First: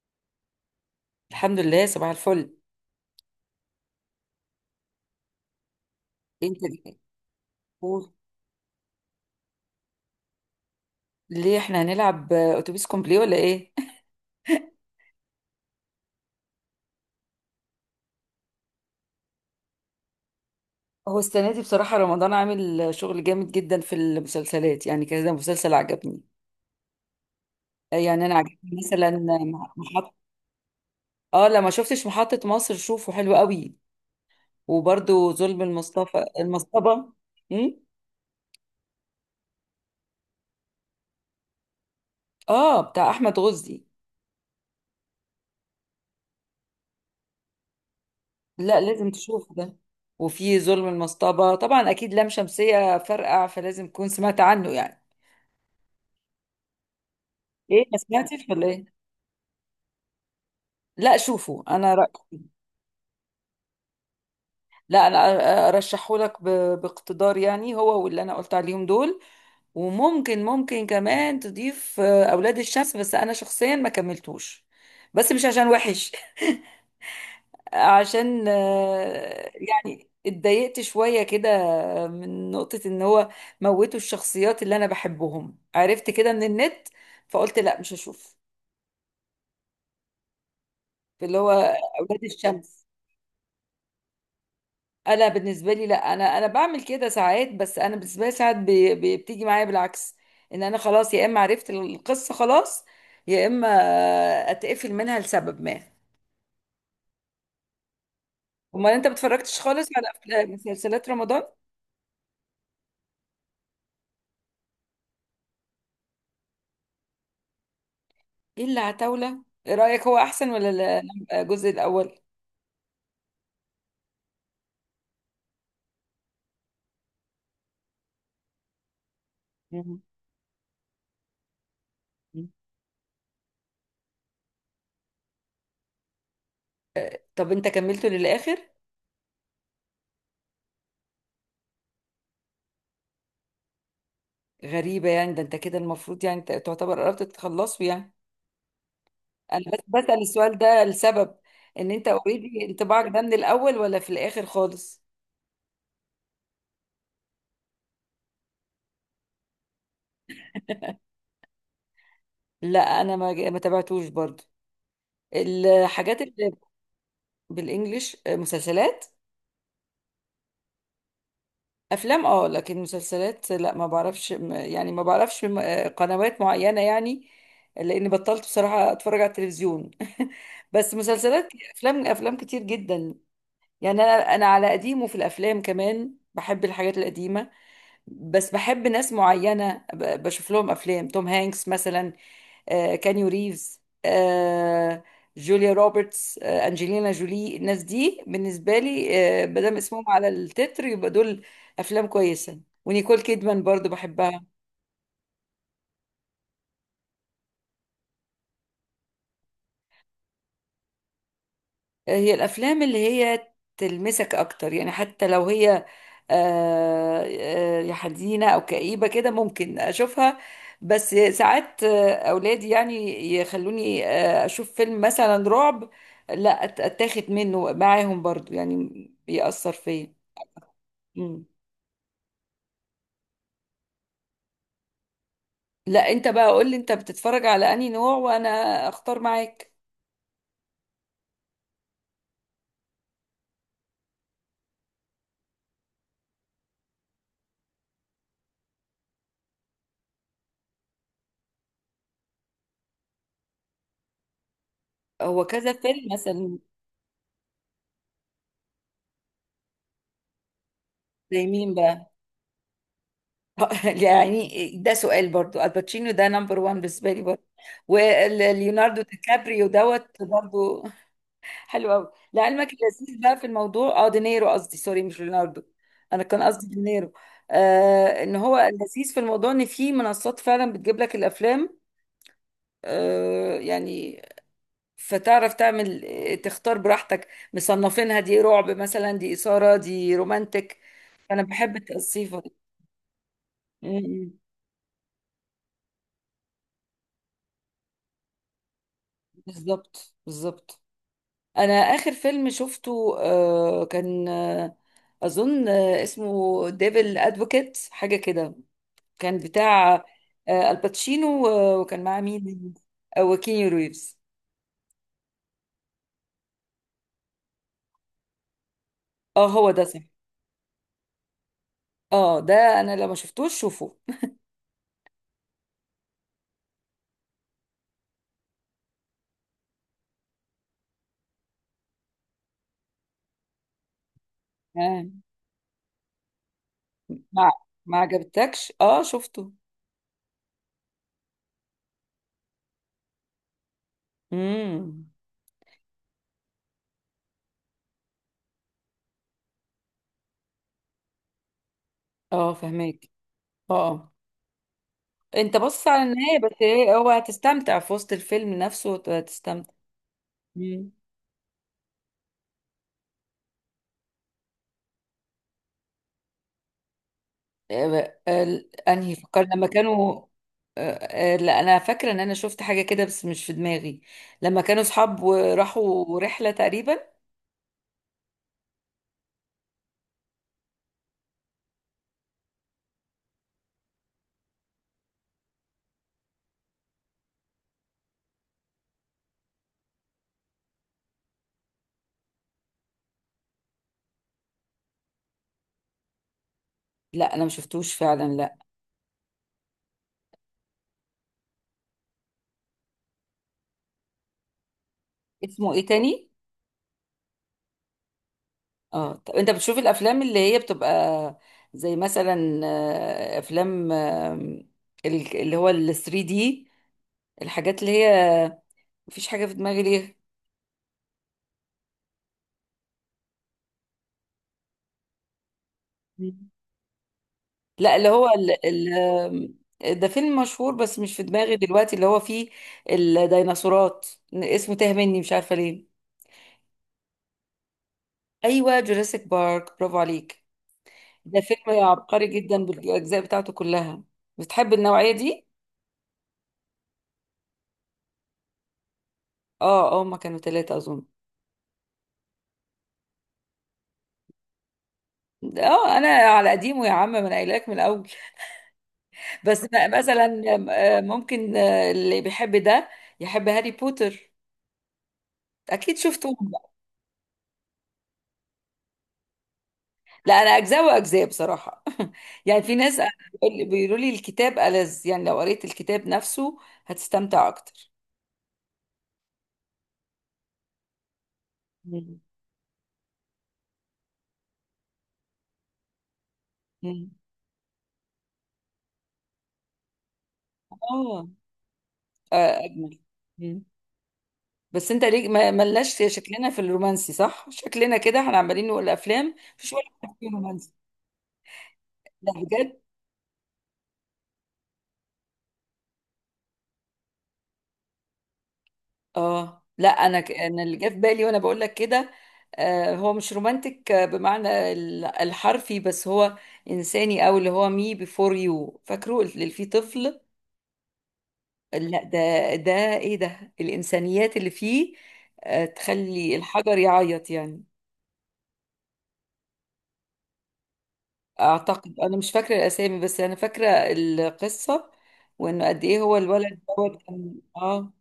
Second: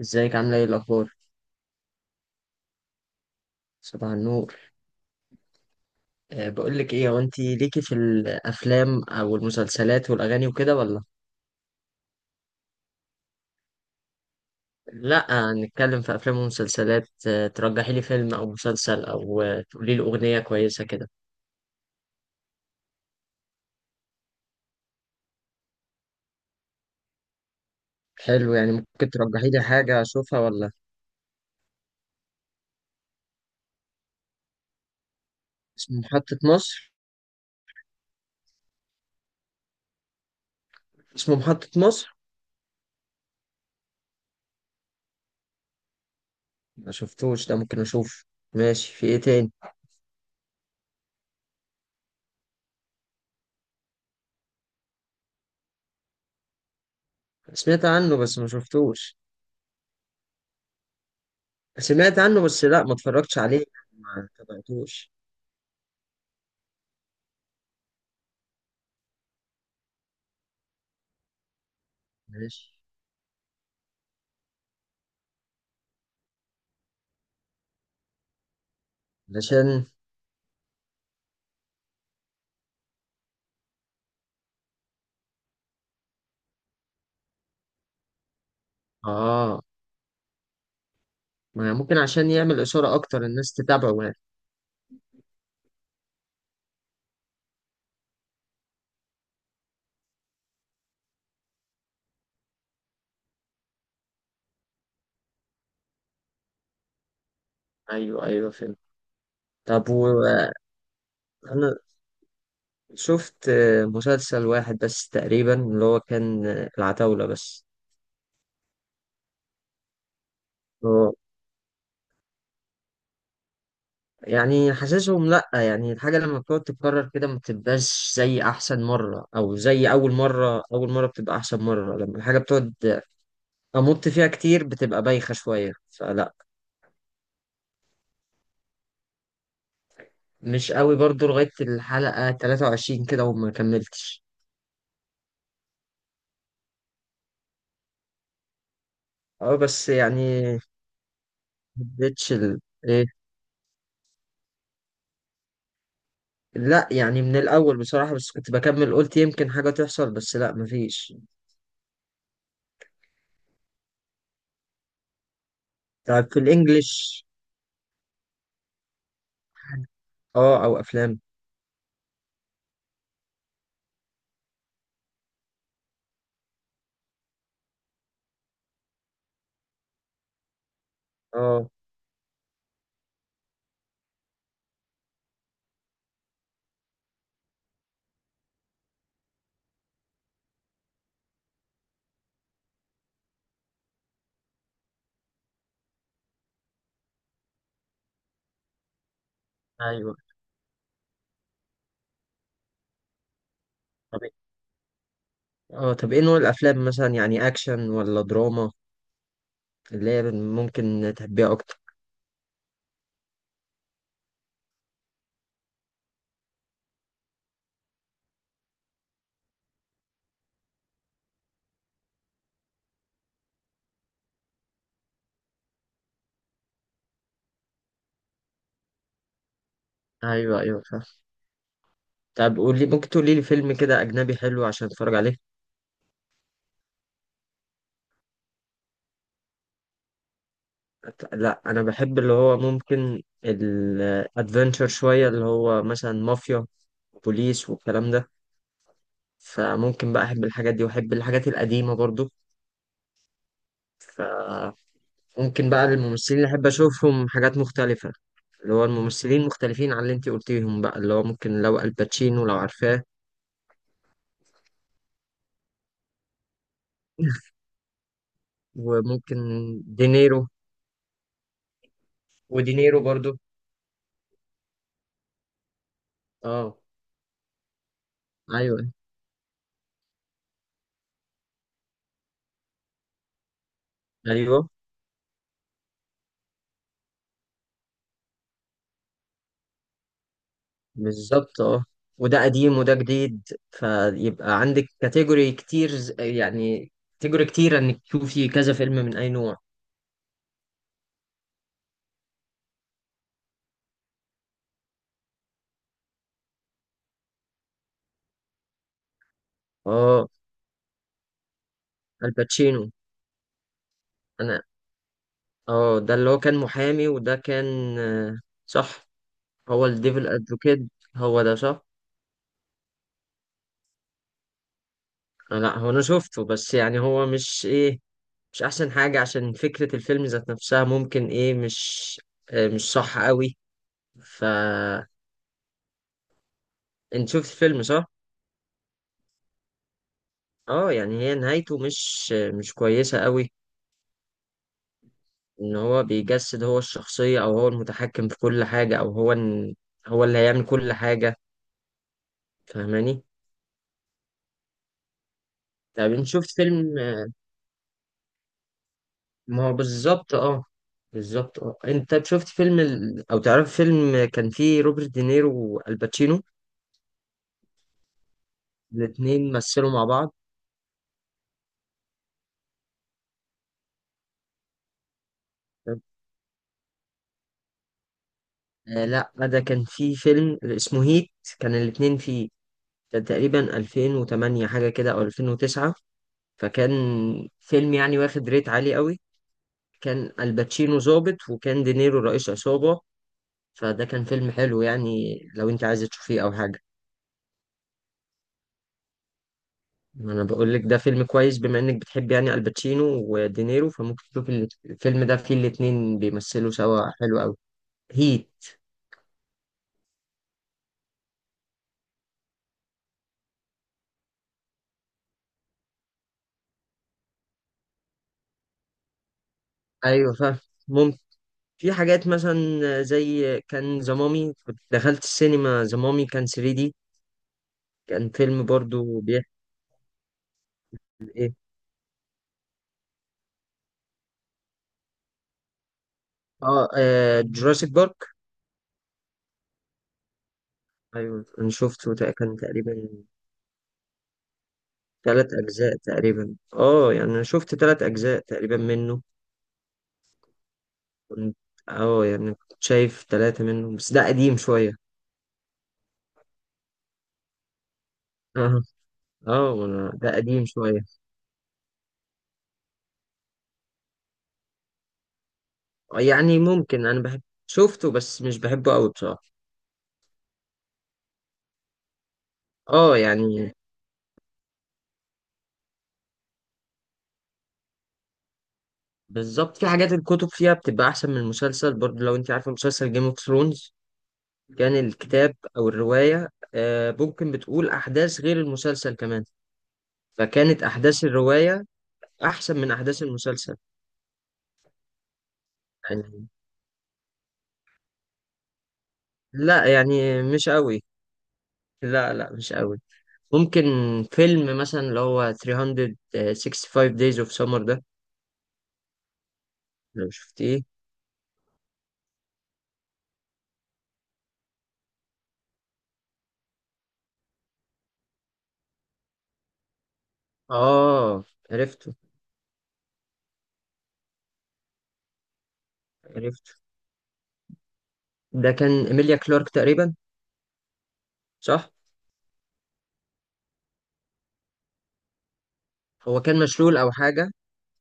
ازيك عامله ايه الاخبار؟ الحمد لله، صباح الفل. صباح النور. انت. بقول لك ايه، هو انت ليكي في قول. الافلام او المسلسلات والاغاني وكده ولا؟ ليه احنا هنلعب، اتوبيس كومبلي ولا ايه؟ لا، نتكلم في افلام ومسلسلات. ترجحي لي فيلم او مسلسل او تقولي لي اغنيه كويسه كده؟ هو السنه دي بصراحه رمضان عامل شغل جامد جدا في المسلسلات، يعني كذا مسلسل عجبني. يعني انا حلو، عجبني يعني مثلا. ممكن ترجحي لي حاجه محط. اشوفها ولا؟ اه، لما شفتش محطه مصر شوفه حلو قوي. وبرده ظلم اسمه المصطفى محطه مصر؟ المصطبه. امم. اسمه محطه مصر. اه، بتاع احمد غزي. ما شفتوش ده، ممكن اشوف. لا، ماشي، في لازم ايه تاني؟ تشوفه ده. وفي ظلم المصطبه طبعا اكيد لام شمسيه فرقع، فلازم تكون سمعت عنه يعني. ايه، سمعت ما عنه بس ما سمعتش ولا ايه؟ شفتوش. لا، شوفوا انا سمعت رأيي. عنه بس لا، ما اتفرجتش عليه. ما لا تابعتوش. انا. ارشحه لك باقتدار يعني، هو واللي انا قلت عليهم دول. وممكن ممكن كمان تضيف اولاد ماشي. الشمس، بس انا شخصيا ما كملتوش. بس مش عشان وحش. عشان علشان. يعني اتضايقت شوية كده. من نقطة ان هو موتوا الشخصيات اللي انا بحبهم، عرفت كده من النت، فقلت لا مش هشوف. اه. اللي هو ما هي ممكن اولاد عشان يعمل الشمس. إثارة أكتر الناس تتابعه يعني. انا بالنسبه لي لا، انا بعمل كده ساعات، بس انا بالنسبه لي ساعات بتيجي معايا بالعكس. ان انا خلاص يا اما عرفت القصه خلاص، يا اما اتقفل منها لسبب ما. أيوه أيوه فهمت. امال انت بتفرجتش خالص طب على وأنا مسلسلات رمضان؟ شفت مسلسل واحد بس تقريبا، اللي هو كان العتاولة بس. ايه اللي عتاوله، ايه رايك هو احسن هو الجزء الاول؟ يعني حاسسهم لأ، يعني الحاجة لما بتقعد تتكرر كده ما بتبقاش زي أحسن مرة، أو زي مم. أول مرة، أول مرة بتبقى أحسن مرة لما الحاجة بتقعد أمط فيها كتير بتبقى بايخة شوية، فلأ. طب انت كملته للاخر؟ مش قوي برضو لغاية الحلقة 23 كده وما كملتش. غريبه، يعني ده انت كده المفروض يعني تعتبر قربت تخلصه يعني. انا بس بس بسال يعني السؤال ده لسبب. ان انت مديتش ال... اوريدي انطباعك إيه. ده من الاول ولا في الاخر خالص. لا يعني من الأول بصراحة، بس كنت بكمل قلت يمكن حاجة تحصل، بس لا مفيش. لا انا ما تابعتوش برضو. الحاجات طيب، في اللي الإنجليش. بالانجلش مسلسلات اه أو أفلام. افلام، اه لكن مسلسلات لا، ما بعرفش يعني ما بعرفش قنوات معينة يعني. لاني بطلت بصراحة اتفرج على التلفزيون. بس مسلسلات، اه افلام كتير جدا. يعني انا على قديمه في الافلام، كمان بحب الحاجات القديمة. بس بحب ناس معينة، بشوف لهم افلام توم هانكس مثلا، كانيو ريفز، جوليا روبرتس، أنجلينا جولي. الناس دي بالنسبة لي مادام اسمهم أيوه. على التتر يبقى دول أفلام كويسة. ونيكول كيدمان برضو طب بحبها. إيه نوع الأفلام مثلا يعني أكشن ولا دراما، اللي هي ممكن تحبيها أكتر؟ هي الافلام اللي هي تلمسك اكتر يعني، حتى لو هي يا حزينه او كئيبه كده، ممكن اشوفها. بس ساعات اولادي يعني يخلوني اشوف فيلم مثلا رعب. لا، اتاخد منه معاهم برضو يعني. بيأثر فيا. أيوه أيوه فاهم. مم. طب قولي، ممكن تقولي لي فيلم كده أجنبي حلو عشان أتفرج عليه؟ لا، انت بقى قول لي انت بتتفرج على انهي نوع وانا اختار معاك. لا، أنا بحب اللي هو ممكن الأدفنتشر شوية، اللي هو مثلا مافيا بوليس والكلام ده. فممكن بقى أحب الحاجات دي وأحب الحاجات القديمة برضو. فممكن هو كذا بقى فيلم الممثلين اللي مثلا. أحب أشوفهم حاجات مختلفة، اللي هو الممثلين مختلفين عن اللي أنت قلتيهم بقى، اللي هو زي ممكن مين لو بقى؟ الباتشينو لو عارفاه. يعني ده سؤال برضو، الباتشينو ده نمبر وان بالنسبه لي برضو. وليوناردو دي وممكن كابريو دوت دينيرو. برضو. حلو قوي لعلمك. ودينيرو اللذيذ بقى برضو في الموضوع اه دينيرو، قصدي سوري مش ليوناردو. انا كان قصدي اه. دينيرو. ان هو أيوه اللذيذ في الموضوع ان في منصات فعلا بتجيب لك الافلام. يعني أيوه فتعرف تعمل تختار براحتك، مصنفينها دي رعب مثلا، دي اثاره، دي رومانتك. انا بالظبط بحب اه. التقصيفه وده دي. قديم وده جديد، م- م. فيبقى عندك كاتيجوري كتير، يعني كاتيجوري كتير إنك تشوفي كذا فيلم من أي نوع. بالظبط، بالظبط. انا اخر فيلم شفته كان اظن اسمه ديفل ادفوكيت حاجه كده. كان بتاع اه الباتشينو، وكان معاه مين؟ الباتشينو. وكيني ريفز. أنا. اه ده اللي هو كان محامي، وده كان صح. اه، هو ده هو صح. الديفل ادفوكيت. هو ده صح. اه ده، انا لما شفتوش شوفه. لا، هو انا شفته، بس يعني هو مش ايه، مش احسن حاجة. عشان فكرة الفيلم ذات نفسها ممكن ايه، مش مش صح قوي. ف آه، انت ما شفت الفيلم ما صح؟ عجبتكش؟ اه شفته. اه يعني هي نهايته مش مش كويسة قوي. امم. ان هو بيجسد هو الشخصية او هو المتحكم في كل حاجة، او هو هو اللي هيعمل كل حاجة. اه فهماك. فاهماني؟ اه. انت بص على طب انت النهايه شفت بس، فيلم؟ إيه، هو هتستمتع في وسط الفيلم نفسه، ما هتستمتع. هو بالظبط اه بالظبط انت شفت فيلم او تعرف فيلم كان فيه روبرت دينيرو والباتشينو، انهي الاتنين فكرنا لما مثلوا مع كانوا. بعض؟ آه، لا، انا فاكره ان انا شفت حاجه كده بس مش في دماغي. لما كانوا اصحاب وراحوا رحله تقريبا. لا، ده كان فيه فيلم اسمه هيت. كان الاتنين فيه. كان تقريبا 2008 حاجة كده او 2009. فكان فيلم يعني واخد ريت عالي قوي. كان الباتشينو ظابط وكان دينيرو رئيس عصابة. فده كان فيلم حلو يعني، لو انت عايز تشوفيه او حاجة. لا انا ما شفتوش فعلا، لا. ما انا بقول لك ده فيلم كويس، بما انك بتحب يعني الباتشينو ودينيرو، فممكن تشوف الفيلم ده فيه اسمه ايه الاتنين تاني؟ بيمثلوا سوا حلو قوي. هيت. اه، طب انت بتشوف الافلام اللي هي بتبقى زي مثلا افلام اللي هو ال 3 دي، الحاجات اللي هي مفيش حاجه في دماغي ايوه فاهم. ممكن. في حاجات مثلا زي كان ذا مامي. كنت دخلت السينما ذا مامي ليه. كان 3 دي. لا اللي هو كان ال. فيلم برضو بيحكي. ال ده فيلم مشهور بس مش في ايه دماغي دلوقتي، اللي هو فيه الديناصورات. اسمه تاه مني مش عارفة ليه. اه, آه جوراسيك بارك. ايوه جوراسيك بارك، برافو عليك. ده ايوه انا فيلم شفته عبقري كان جدا تقريبا بالاجزاء بتاعته كلها. بتحب النوعية ثلاث دي؟ اجزاء تقريبا اه يعني انا شفت ثلاث اجزاء تقريبا منه. اه، اه، هما كانوا ثلاثة اظن. كنت اه يعني كنت شايف ثلاثة منهم بس ده قديم شوية. اه، انا على قديمه يا عم، ما انا قايلاك من الاول. بس اه ده مثلا قديم شوية. ممكن اللي بيحب ده يحب هاري بوتر، اكيد شفته. يعني ممكن انا بحب. شفته بس مش بحبه قوي بصراحة. لا انا اجزاء واجزاء بصراحه. يعني في ناس اه يعني. بيقولوا لي الكتاب ألذ، يعني لو قريت الكتاب نفسه هتستمتع اكتر. بالظبط. في حاجات الكتب فيها بتبقى احسن من المسلسل مم. برضه. لو انت عارفة مسلسل جيم اوف ثرونز، كان الكتاب او الرواية مم. ممكن بتقول احداث غير المسلسل كمان، فكانت احداث اه الرواية احسن من اجمل. احداث مم. المسلسل. بس انت ليه ما ملناش يعني. شكلنا في الرومانسي، صح؟ شكلنا كده احنا عمالين نقول افلام مفيش لا ولا واحد فيه يعني مش رومانسي. قوي. لا لا لا مش بجد. قوي. ممكن فيلم مثلا اللي هو 365 days of summer ده. اه لا، انا لو انا اللي شفتيه جه في بالي وانا بقول لك كده. هو مش رومانتك بمعنى الحرفي، بس هو انساني. او اللي هو مي بيفور يو، فاكره اللي فيه طفل. اه. لا عرفته. ده. ده ايه ده، الانسانيات اللي فيه تخلي عرفته. الحجر يعيط يعني. ده كان إيميليا كلارك تقريبا. صح. اعتقد انا مش فاكره الاسامي بس انا فاكره القصه. وانه قد ايه هو هو كان الولد مشلول دوت، او كان حاجة. اه.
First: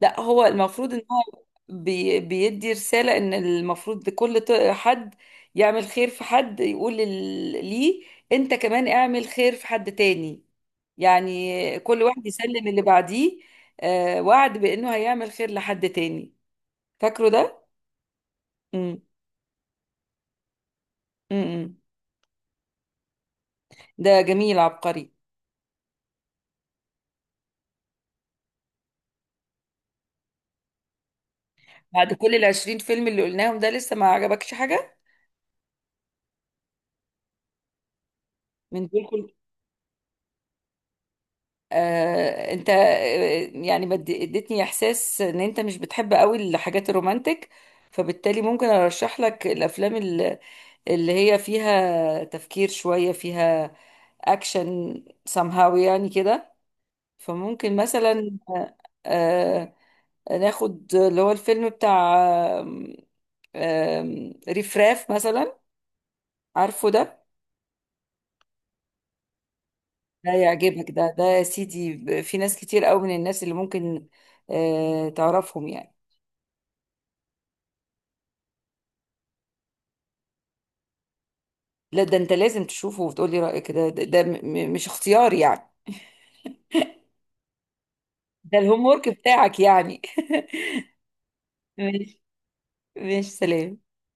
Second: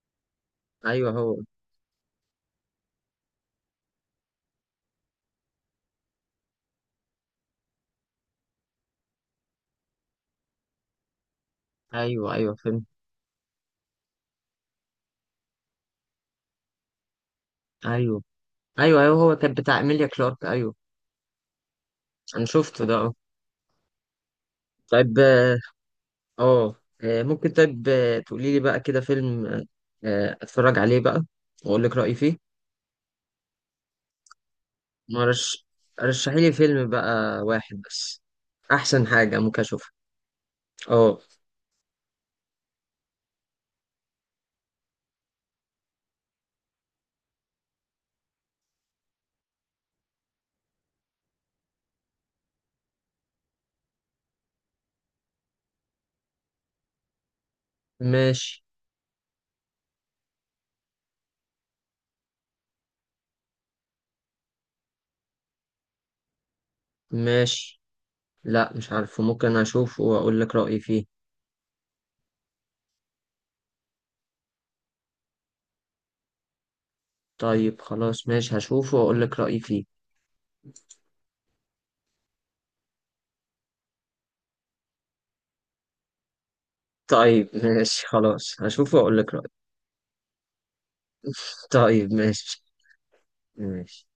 لا هو المفروض ان ايوه هو. هو بيدي رساله ان المفروض كل حد يعمل خير في حد، يقول ليه انت كمان اعمل خير في حد تاني. يعني كل واحد ايوه ايوه يسلم اللي فهمت. بعديه، وعد بانه هيعمل خير لحد تاني. فاكره ده؟ ايوه ايوه امم. ايوه هو كان بتاع إيميليا كلارك ايوه. امم. انا شفته ده اه. ده جميل عبقري. طيب اه. آه، ممكن طيب تقولي لي بقى كده فيلم اتفرج عليه بقى واقول لك بعد رأيي كل فيه. 20 فيلم اللي قلناهم، ده لسه ما عجبكش حاجة؟ مرش رشحي لي فيلم بقى واحد بس، من دول احسن كل. حاجة ممكن اشوفها. اه. انت يعني ما ادي- اديتني احساس ان انت مش بتحب قوي الحاجات الرومانتك. فبالتالي ممكن ارشح لك الافلام اللي هي فيها تفكير شوية، فيها اكشن، somehow يعني كده. فممكن مثلا ماشي. آه ناخد اللي هو الفيلم بتاع آم، آم، رفراف مثلا. عارفه ده؟ ماشي. لا مش عارفه، ممكن اشوفه ده واقول لك رأيي يعجبك، فيه. ده يا سيدي، في ناس كتير قوي من الناس اللي ممكن تعرفهم يعني. طيب خلاص ماشي، هشوفه واقول لك رأيي فيه. لا، ده انت لازم تشوفه وتقولي رأيك، ده مش اختيار يعني. طيب ماشي خلاص ده الهوم هشوفه ورك واقول لك رأيي. بتاعك يعني. طيب ماشي. ماشي. ماشي، سلام. ماشي.